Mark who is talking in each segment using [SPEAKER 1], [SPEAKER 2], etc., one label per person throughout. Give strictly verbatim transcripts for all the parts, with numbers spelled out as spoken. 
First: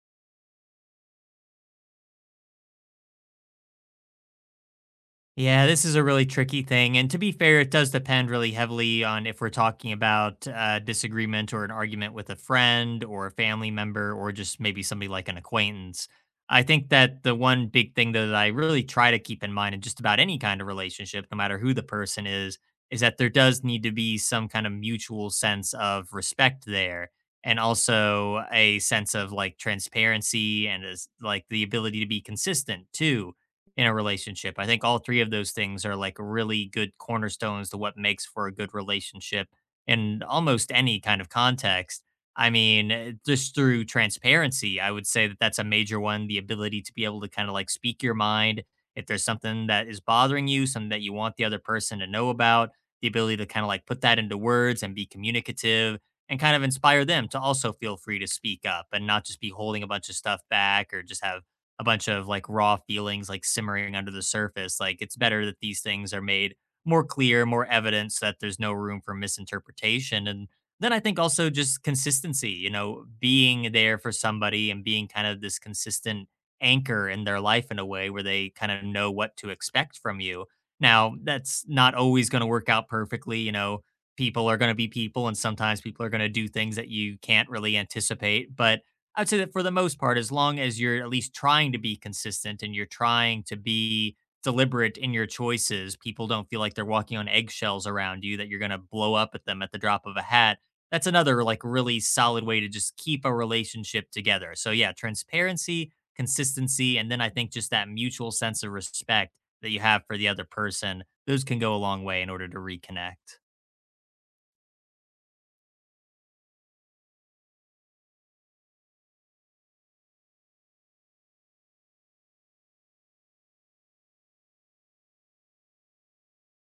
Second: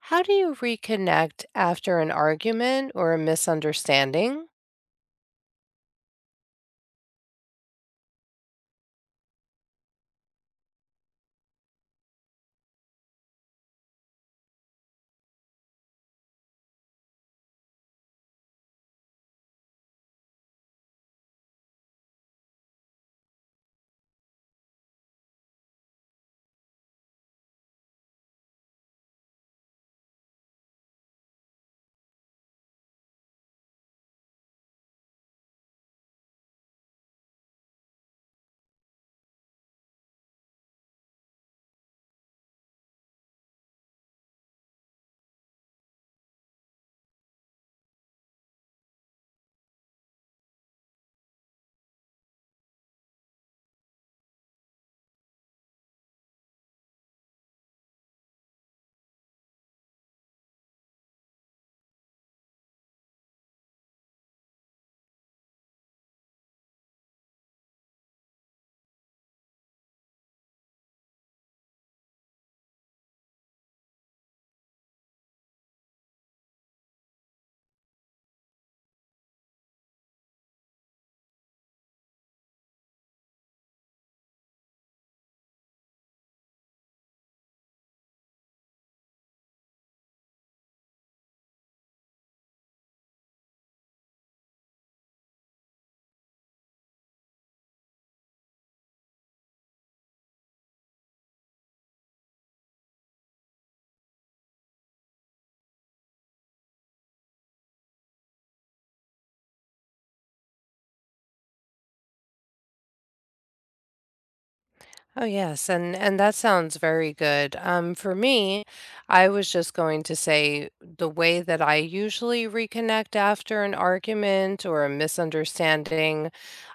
[SPEAKER 1] How do you reconnect after an argument or a misunderstanding?
[SPEAKER 2] Yeah, this is a really tricky thing. And to be fair, it does depend really heavily on if we're talking about a disagreement or an argument with a friend or a family member or just maybe somebody like an acquaintance. I think that the one big thing though, that I really try to keep in mind in just about any kind of relationship, no matter who the person is, is that there does need to be some kind of mutual sense of respect there and also a sense of like transparency and is like the ability to be consistent too in a relationship. I think all three of those things are like really good cornerstones to what makes for a good relationship in almost any kind of context. I mean, eh, just through transparency, I would say that that's a major one. The ability to be able to kind of like speak your mind. If there's something that is bothering you, something that you want the other person to know about, the ability to kind of like put that into words and be communicative and kind of inspire them to also feel free to speak up and not just be holding a bunch of stuff back or just have a bunch of like raw feelings like simmering under the surface. Like it's better that these things are made more clear, more evident so that there's no room for misinterpretation. And then I think also just consistency, you know, being there for somebody and being kind of this consistent anchor in their life in a way where they kind of know what to expect from you. Now, that's not always going to work out perfectly, you know, people are going to be people and sometimes people are going to do things that you can't really anticipate, but I'd say that for the most part, as long as you're at least trying to be consistent and you're trying to be deliberate in your choices, people don't feel like they're walking on eggshells around you that you're going to blow up at them at the drop of a hat. That's another like really solid way to just keep a relationship together. So yeah, transparency, consistency, and then I think just that mutual sense of respect that you have for the other person, those can go a long way in order to reconnect.
[SPEAKER 1] Oh yes, and and that sounds very good. Um for me, I was just going to say the way that I usually reconnect after an argument or a misunderstanding,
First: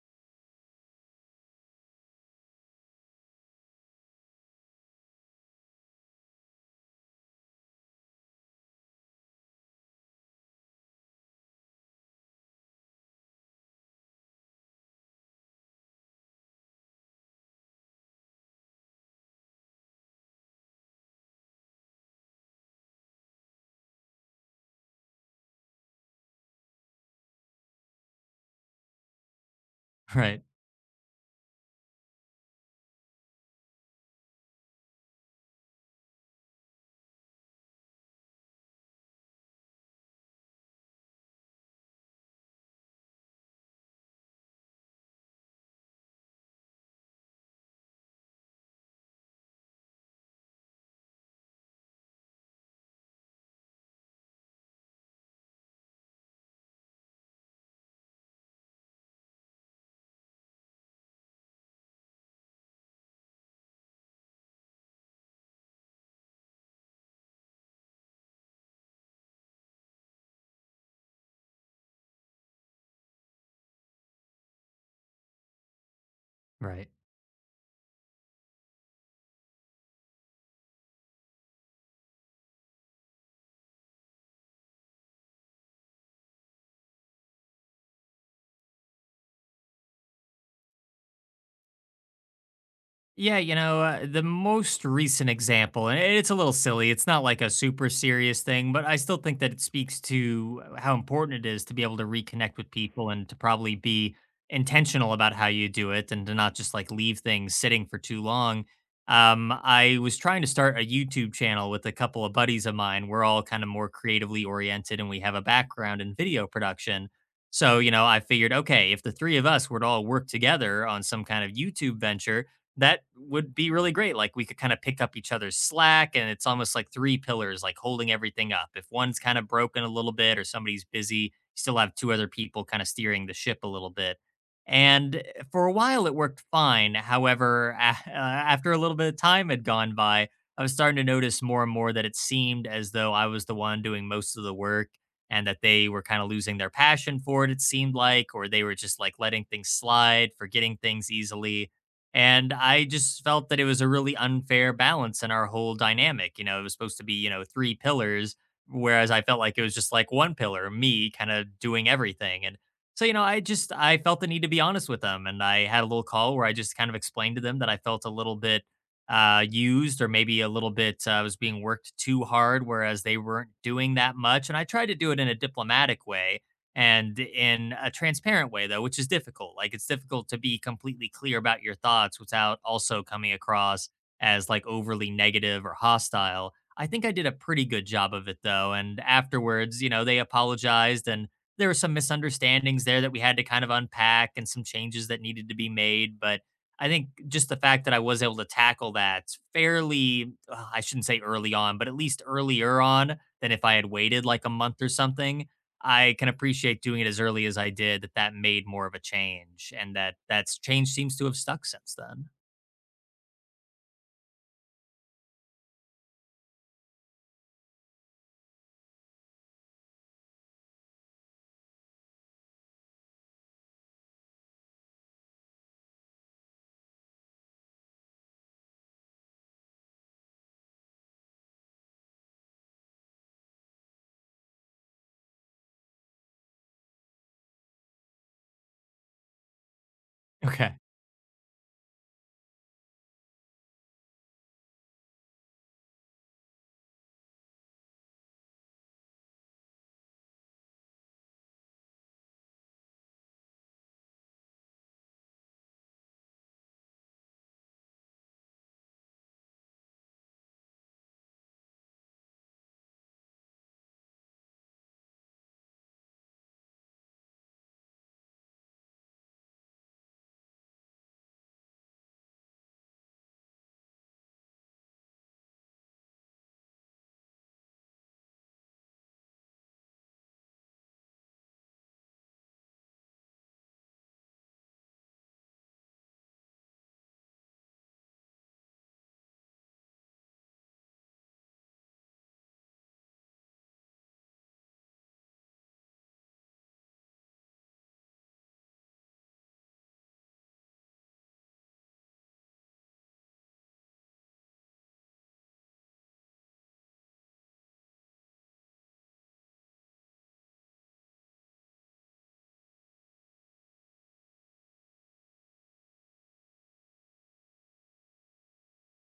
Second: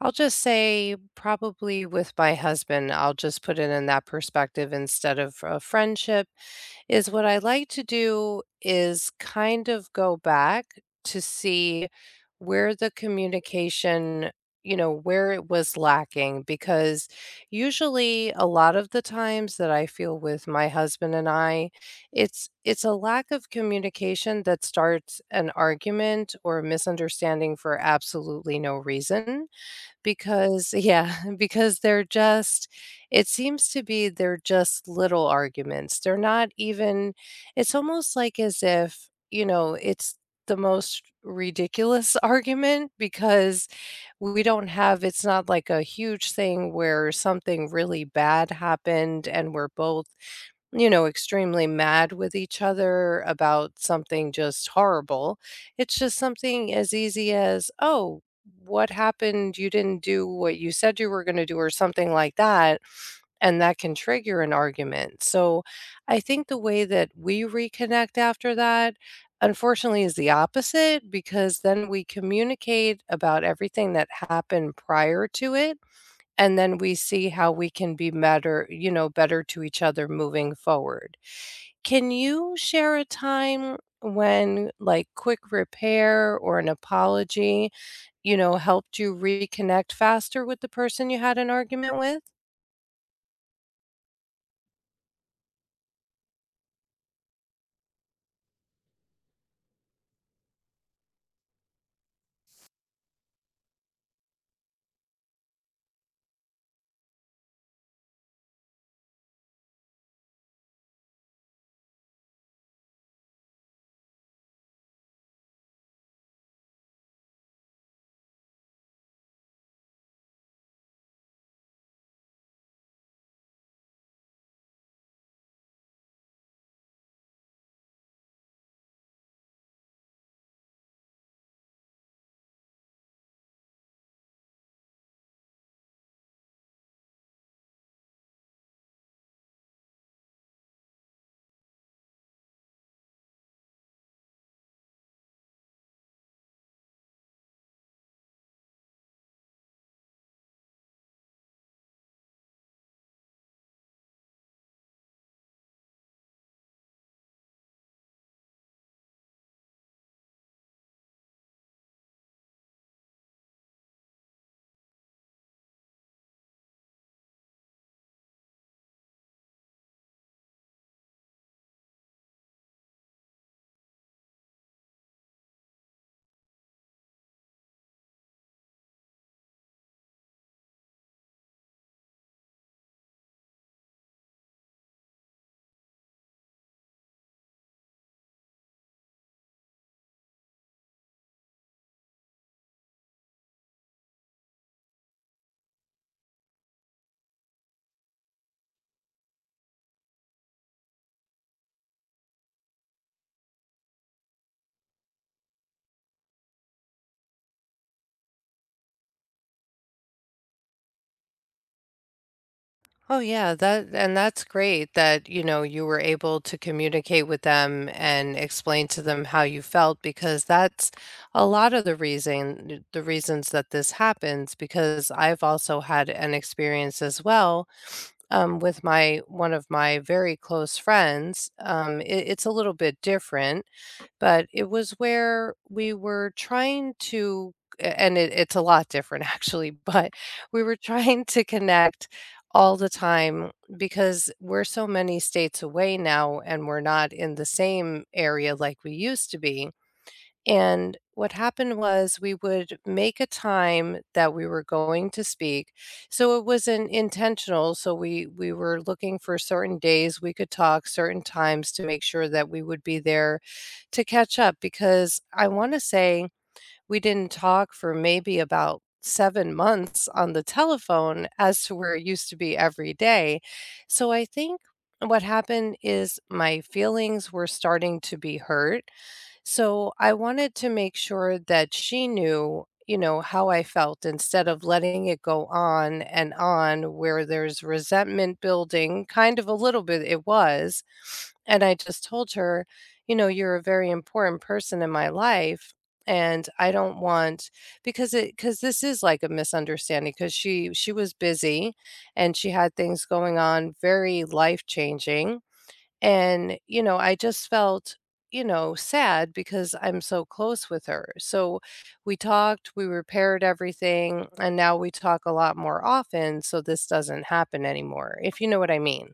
[SPEAKER 1] I'll just say probably with my husband. I'll just put it in that perspective instead of a friendship is what I like to do is kind of go back to see where the communication, you know, where it was lacking because usually a lot of the times that I feel with my husband and I, it's it's a lack of communication that starts an argument or a misunderstanding for absolutely no reason.
[SPEAKER 2] Right.
[SPEAKER 1] Because yeah, because they're just It seems to be they're just little arguments. They're not even It's almost like as if, you know, it's the most ridiculous argument because we don't have It's not like a huge thing where something really bad happened and we're both, you know, extremely mad with each other about something just horrible. It's just something as easy as, oh, what happened? You didn't do what you said you were going to do, or something like that. And that can trigger an argument. So I think the way that we reconnect after that, unfortunately, is the opposite because then we communicate about everything that happened prior to it. And then
[SPEAKER 2] Right.
[SPEAKER 1] we see how we can be better, you know, better to each other moving forward. Can you share a time when, like, quick repair or an apology, you know, helped you reconnect faster with the person you had an argument with?
[SPEAKER 2] Yeah, you know, uh, the most recent example, and it's a little silly. It's not like a super serious thing, but I still think that it speaks to uh, how important it is to be able to reconnect with people and to probably be intentional about how you do it and to not just like leave things sitting for too long. Um, I was trying to start a YouTube channel with a couple of buddies of mine. We're all kind of more creatively oriented and we have a background in video production. So, you know, I figured, okay, if the three of us were to all work together on some kind of YouTube venture, that would be really great. Like we could kind of pick up each other's slack, and it's almost like three pillars, like holding everything up. If one's kind of broken a little bit or somebody's busy, you still have two other people kind of steering the ship a little bit. And eh, for a while, it worked fine. However, a- uh, after a little bit of time had gone by, I was starting to notice more and more that it seemed as though I was the one doing most of the work and that they were kind of losing their passion for it, it seemed like, or they were just like letting things slide, forgetting things easily and I just felt that it was a really unfair balance in our whole dynamic. You know, it was supposed to be, you know, three pillars, whereas I felt like it was just like one pillar, me kind of doing everything. And so, you know, I just I felt the need to be honest with them. And I had a little call where I just kind of explained to them that I felt a little bit uh used or maybe a little bit uh, I was being worked too hard whereas they weren't doing that much, and I tried to do it in a diplomatic way and in a transparent way though, which is difficult. Like it's difficult to be completely clear about your thoughts without also coming across as like overly negative or hostile. I think I did a pretty good job of it though, and afterwards, you know, they apologized and there were some misunderstandings there that we had to kind of unpack and some changes that needed to be made, but I think just the fact that I was able to tackle that fairly ugh, I shouldn't say early on, but at least earlier on than if I had waited like a month or something. I can appreciate doing it as early as I did, that that made more of a change and that that's change seems to have stuck since then.
[SPEAKER 1] Oh, yeah, that and that's great that, you know, you were able to communicate with them and explain to them how you felt because that's a lot of the reason the reasons that this happens because I've also had an experience as well, um, with my one of my very close friends. Um, it, it's a little bit different, but it was where we were trying to, a- and it, it's a lot different actually, but we
[SPEAKER 2] Okay.
[SPEAKER 1] were trying to connect all the time because we're so many states away now and we're not in the same area like we used to be and what happened was we would make a time that we were going to speak. So it wasn't intentional. So we we were looking for certain days we could talk, certain times to make sure that we would be there to catch up because I want to say we didn't talk for maybe about Seven months on the telephone as to where it used to be every day. So I think what happened is my feelings were starting to be hurt so I wanted to make sure that she knew, you know, how I felt instead of letting it go on and on where there's resentment building, kind of a little bit it was. And I just told her, you know, you're a very important person in my life. And I don't want because it because this is like a misunderstanding because she she was busy and she had things going on very life changing and, you know, I just felt, you know, sad because I'm so close with her. So we talked, we repaired everything, and now we talk a lot more often. So this doesn't happen anymore, if you know what I mean.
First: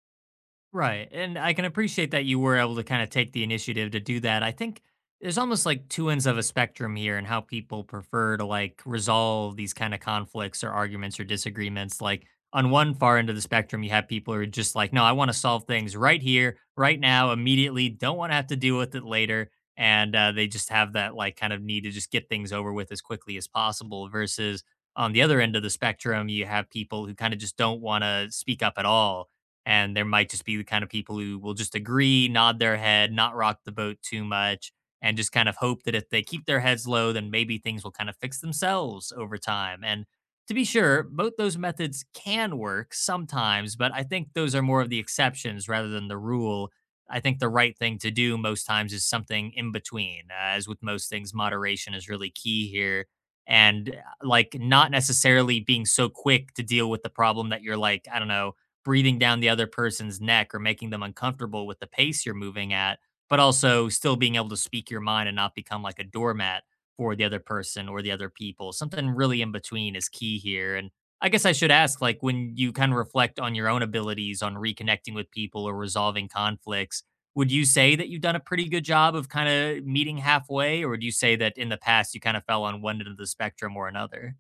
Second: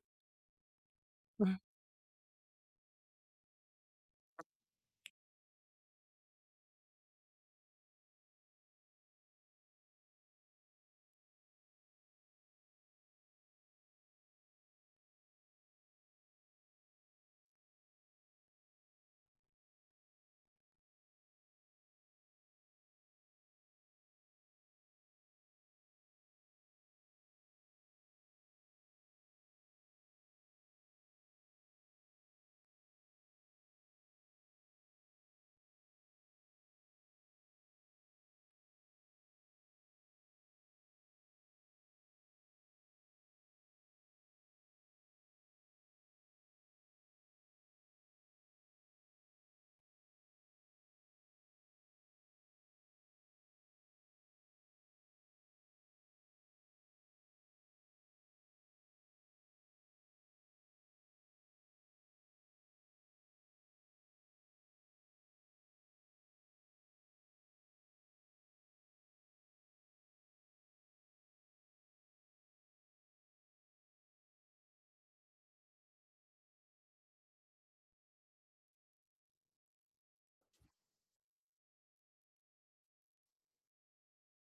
[SPEAKER 2] Right. And I
[SPEAKER 1] Mhm.
[SPEAKER 2] can appreciate that you were able to kind of take the initiative to do that. I think there's almost like two ends of a spectrum here and how people prefer to like resolve these kind of conflicts or arguments or disagreements. Like on one far end of the spectrum, you have people who are just like, no, I want to solve things right here, right now, immediately, don't want to have to deal with it later. And uh, they just have that like kind of need to just get things over with as quickly as possible versus on the other end of the spectrum, you have people who kind of just don't want to speak up at all and there might just be the kind of people who will just agree, nod their head, not rock the boat too much, and just kind of hope that if they keep their heads low, then maybe things will kind of fix themselves over time. And to be sure, both those methods can work sometimes, but I think those are more of the exceptions rather than the rule. I think the right thing to do most times is something in between. Uh, as with most things, moderation is really key here. And uh, like not necessarily being so quick to deal with the problem that you're like, I don't know, breathing down the other person's neck or making them uncomfortable with the pace you're moving at, but also still being able to speak your mind and not become like a doormat for the other person or the other people. Something really in between is key here. And I guess I should ask like, when you kind of reflect on your own abilities on reconnecting with people or resolving conflicts, would you say that you've done a pretty good job of kind of meeting halfway? Or would you say that in the past you kind of fell on one end of the spectrum or another?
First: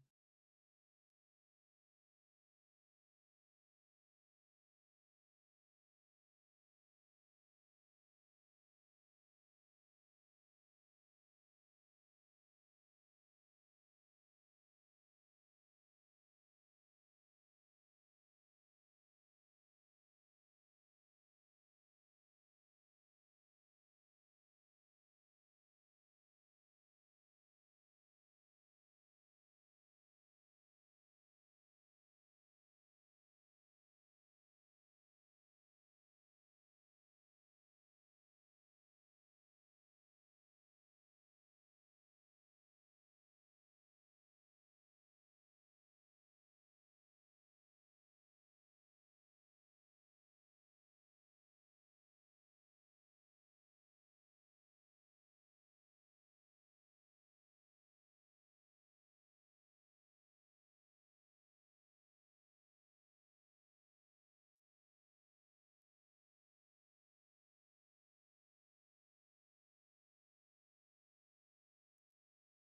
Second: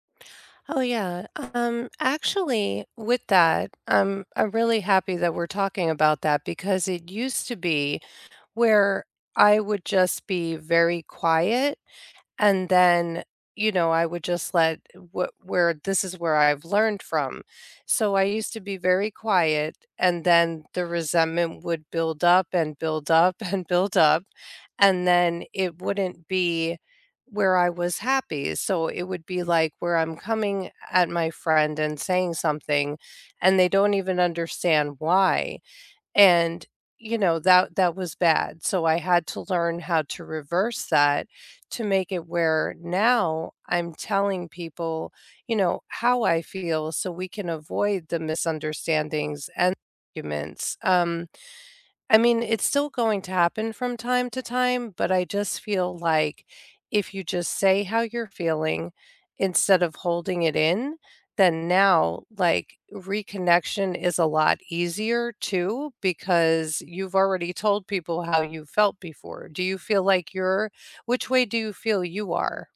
[SPEAKER 1] Oh yeah. Um actually with that, um I'm really happy that we're talking about that because it used to be where I would just be very quiet and then you know I would just let what where this is where I've learned from. So I used to be very quiet and then the resentment would build up and build up and build up and then it wouldn't be where I was happy so it would be like where I'm coming at my friend and saying something and they don't even understand why and, you know, that that was bad, so I had to learn how to reverse that to make it where now I'm telling people, you know, how I feel so we can avoid the misunderstandings and arguments. um I mean, it's still going to happen from time to time, but I just feel like if you just say how you're feeling instead of holding it in, then now, like, reconnection is a lot easier too because you've already told people how you felt before. Do you feel like you're which way do you feel you are?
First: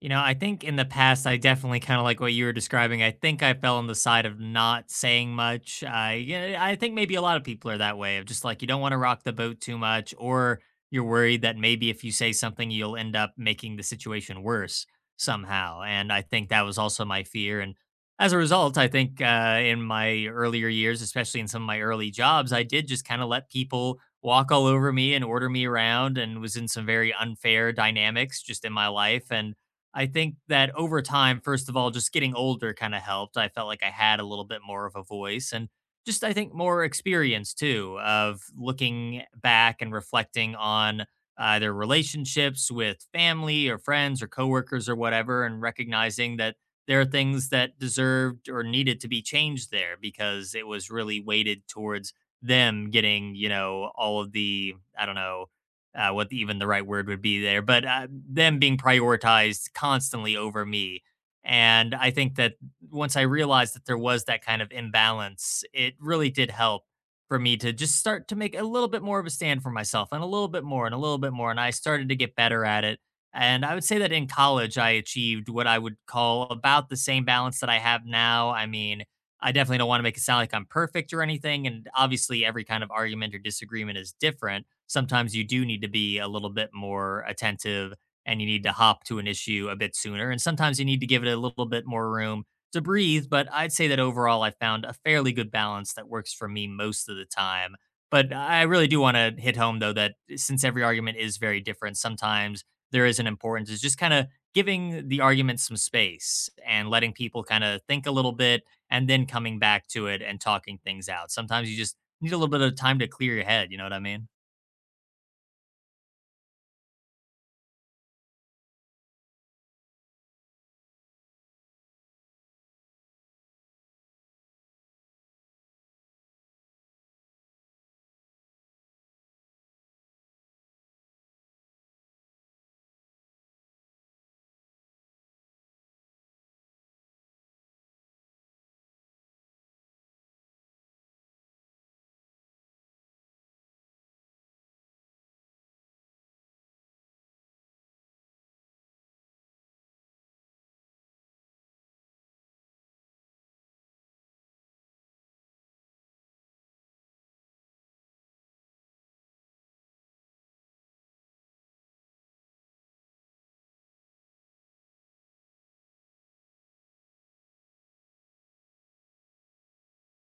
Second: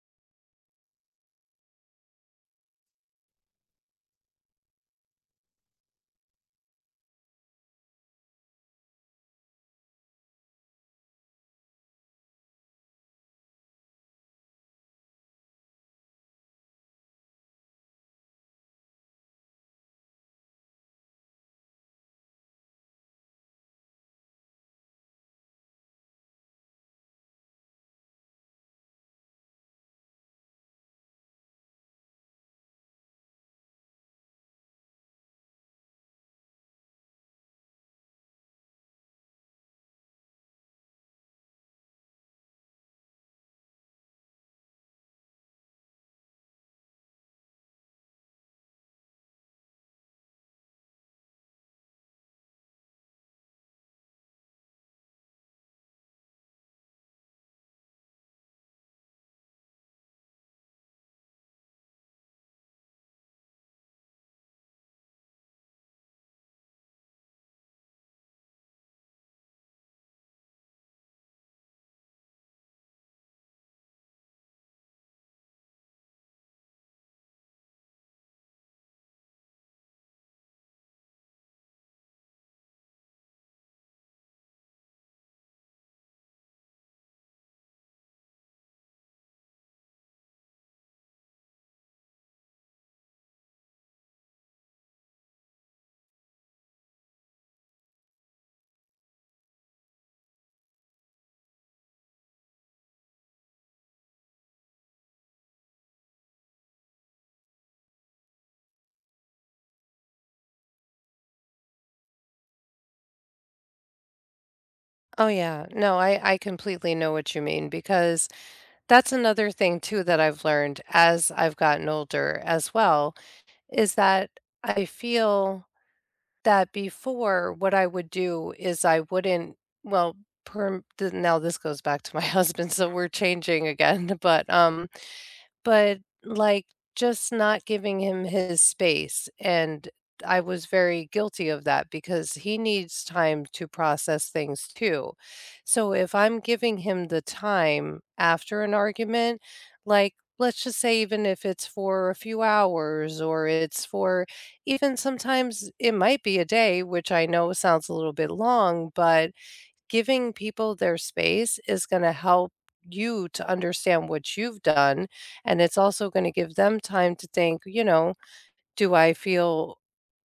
[SPEAKER 2] You know, I think in the past, I definitely kind of like what you were describing. I think I fell on the side of not saying much. I yeah, I think maybe a lot of people are that way of just like you don't want to rock the boat too much, or you're worried that maybe if you say something, you'll end up making the situation worse somehow. And I think that was also my fear. And as a result, I think uh, in my earlier years, especially in some of my early jobs, I did just kind of let people walk all over me and order me around, and was in some very unfair dynamics just in my life, and I think that over time, first of all, just getting older kind of helped. I felt like I had a little bit more of a voice, and just, I think, more experience too of looking back and reflecting on either relationships with family or friends or coworkers or whatever, and recognizing that there are things that deserved or needed to be changed there because it was really weighted towards them getting, you know, all of the, I don't know, uh, what the, even the right word would be there, but uh, them being prioritized constantly over me. And I think that once I realized that there was that kind of imbalance, it really did help for me to just start to make a little bit more of a stand for myself, and a little bit more and a little bit more. And I started to get better at it. And I would say that in college, I achieved what I would call about the same balance that I have now. I mean, I definitely don't want to make it sound like I'm perfect or anything. And obviously, every kind of argument or disagreement is different. Sometimes you do need to be a little bit more attentive and you need to hop to an issue a bit sooner. And sometimes you need to give it a little bit more room to breathe. But I'd say that overall, I found a fairly good balance that works for me most of the time. But I really do want to hit home, though, that eh, since every argument is very different, sometimes there is an importance is just kind of giving the argument some space and letting people kind of think a little bit and then coming back to it and talking things out. Sometimes you just need a little bit of time to clear your head. You know what I mean?
[SPEAKER 1] Oh yeah. No, I I completely know what you mean because that's another thing too that I've learned as I've gotten older as well. Is that I feel that before what I would do is I wouldn't well, perm now this goes back to my husband, so we're changing again, but, um but, like, just not giving him his space, and I was very guilty of that because he needs time to process things too. So, if I'm giving him the time after an argument, like, let's just say even if it's for a few hours or it's for even sometimes it might be a day, which I know sounds a little bit long, but giving people their space is gonna help you to understand what you've done, and it's also gonna give them time to think, you know, "Do I feel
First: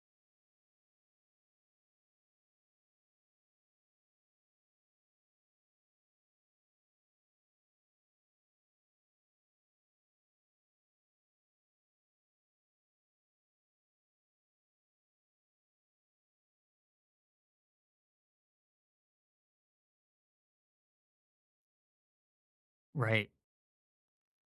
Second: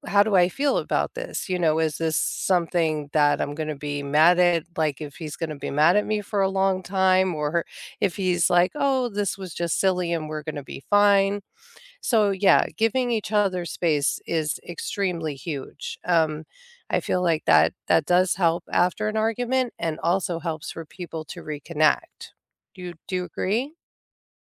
[SPEAKER 1] how do I feel about this?" You know, "Is this something that I'm gonna be mad at?" Like, if he's gonna be mad at me for a long time, or if he's like, "Oh, this was just silly and we're gonna be fine." So yeah, giving each other space is extremely huge. Um, I feel like that that does help after an argument and also helps for people to reconnect. Do you do you
[SPEAKER 2] Right.
[SPEAKER 1] agree?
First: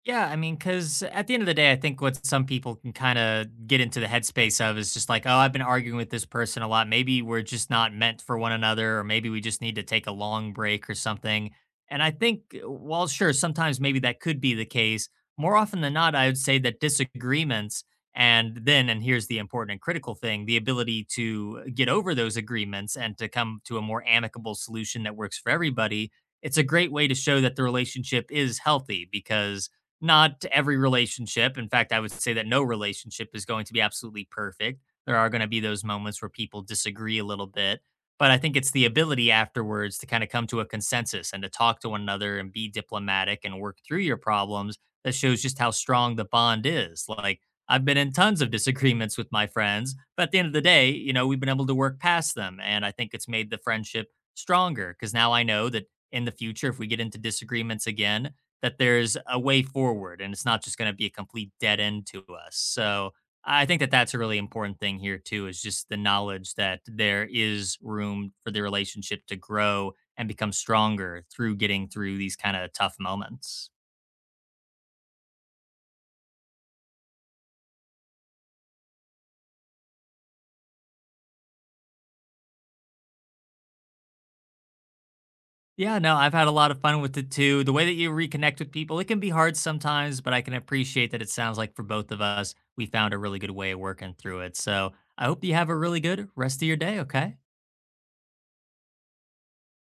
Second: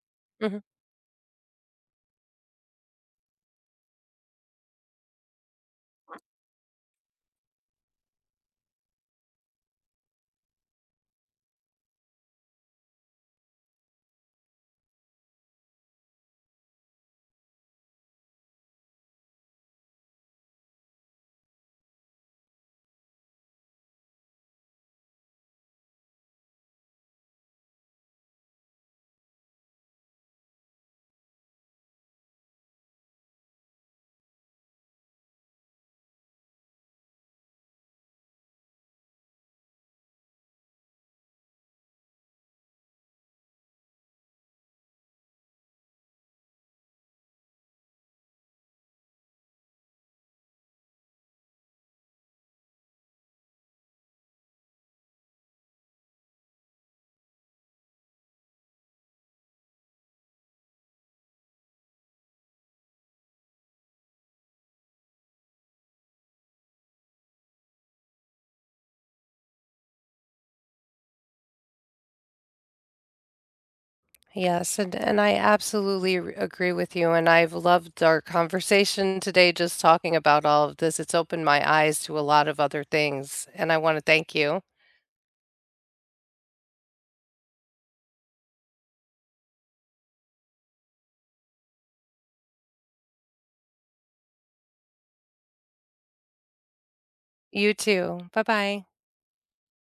[SPEAKER 2] Yeah, I mean,
[SPEAKER 1] Mhm.
[SPEAKER 2] because at the end of the day, I think what some people can kind of get into the headspace of is just like, oh, I've been arguing with this person a lot. Maybe we're just not meant for one another, or maybe we just need to take a long break or something. And I think, uh, while sure, sometimes maybe that could be the case, more often than not, I would say that disagreements, and then, and here's the important and critical thing, the ability to get over those agreements and to come to a more amicable solution that works for everybody. It's a great way to show that the relationship is healthy because not every relationship. In fact, I would say that no relationship is going to be absolutely perfect. There are going to be those moments where people disagree a little bit, but I think it's the ability afterwards to kind of come to a consensus and to talk to one another and be diplomatic and work through your problems that shows just how strong the bond is. Like, I've been in tons of disagreements with my friends, but at the end of the day, you know, we've been able to work past them. And I think it's made the friendship stronger because now I know that in the future, if we get into disagreements again, that there's a way forward and it's not just going to be a complete dead end to us. So I think that that's a really important thing here too is just the knowledge that there is room for the relationship to grow and become stronger through getting through these kind of tough moments.
[SPEAKER 1] Yes, and and I absolutely r- agree with you. And I've loved our conversation today, just talking about all of this. It's opened my eyes to a lot of other things, and I want to thank you.
[SPEAKER 2] Yeah, no, I've had a lot of fun with it too. The way that you reconnect with people, it can be hard sometimes, but I can appreciate that it sounds like for both of us, we found a really good way of working through it. So I hope you have a really good rest of your day, okay?
[SPEAKER 1] You too. Bye bye.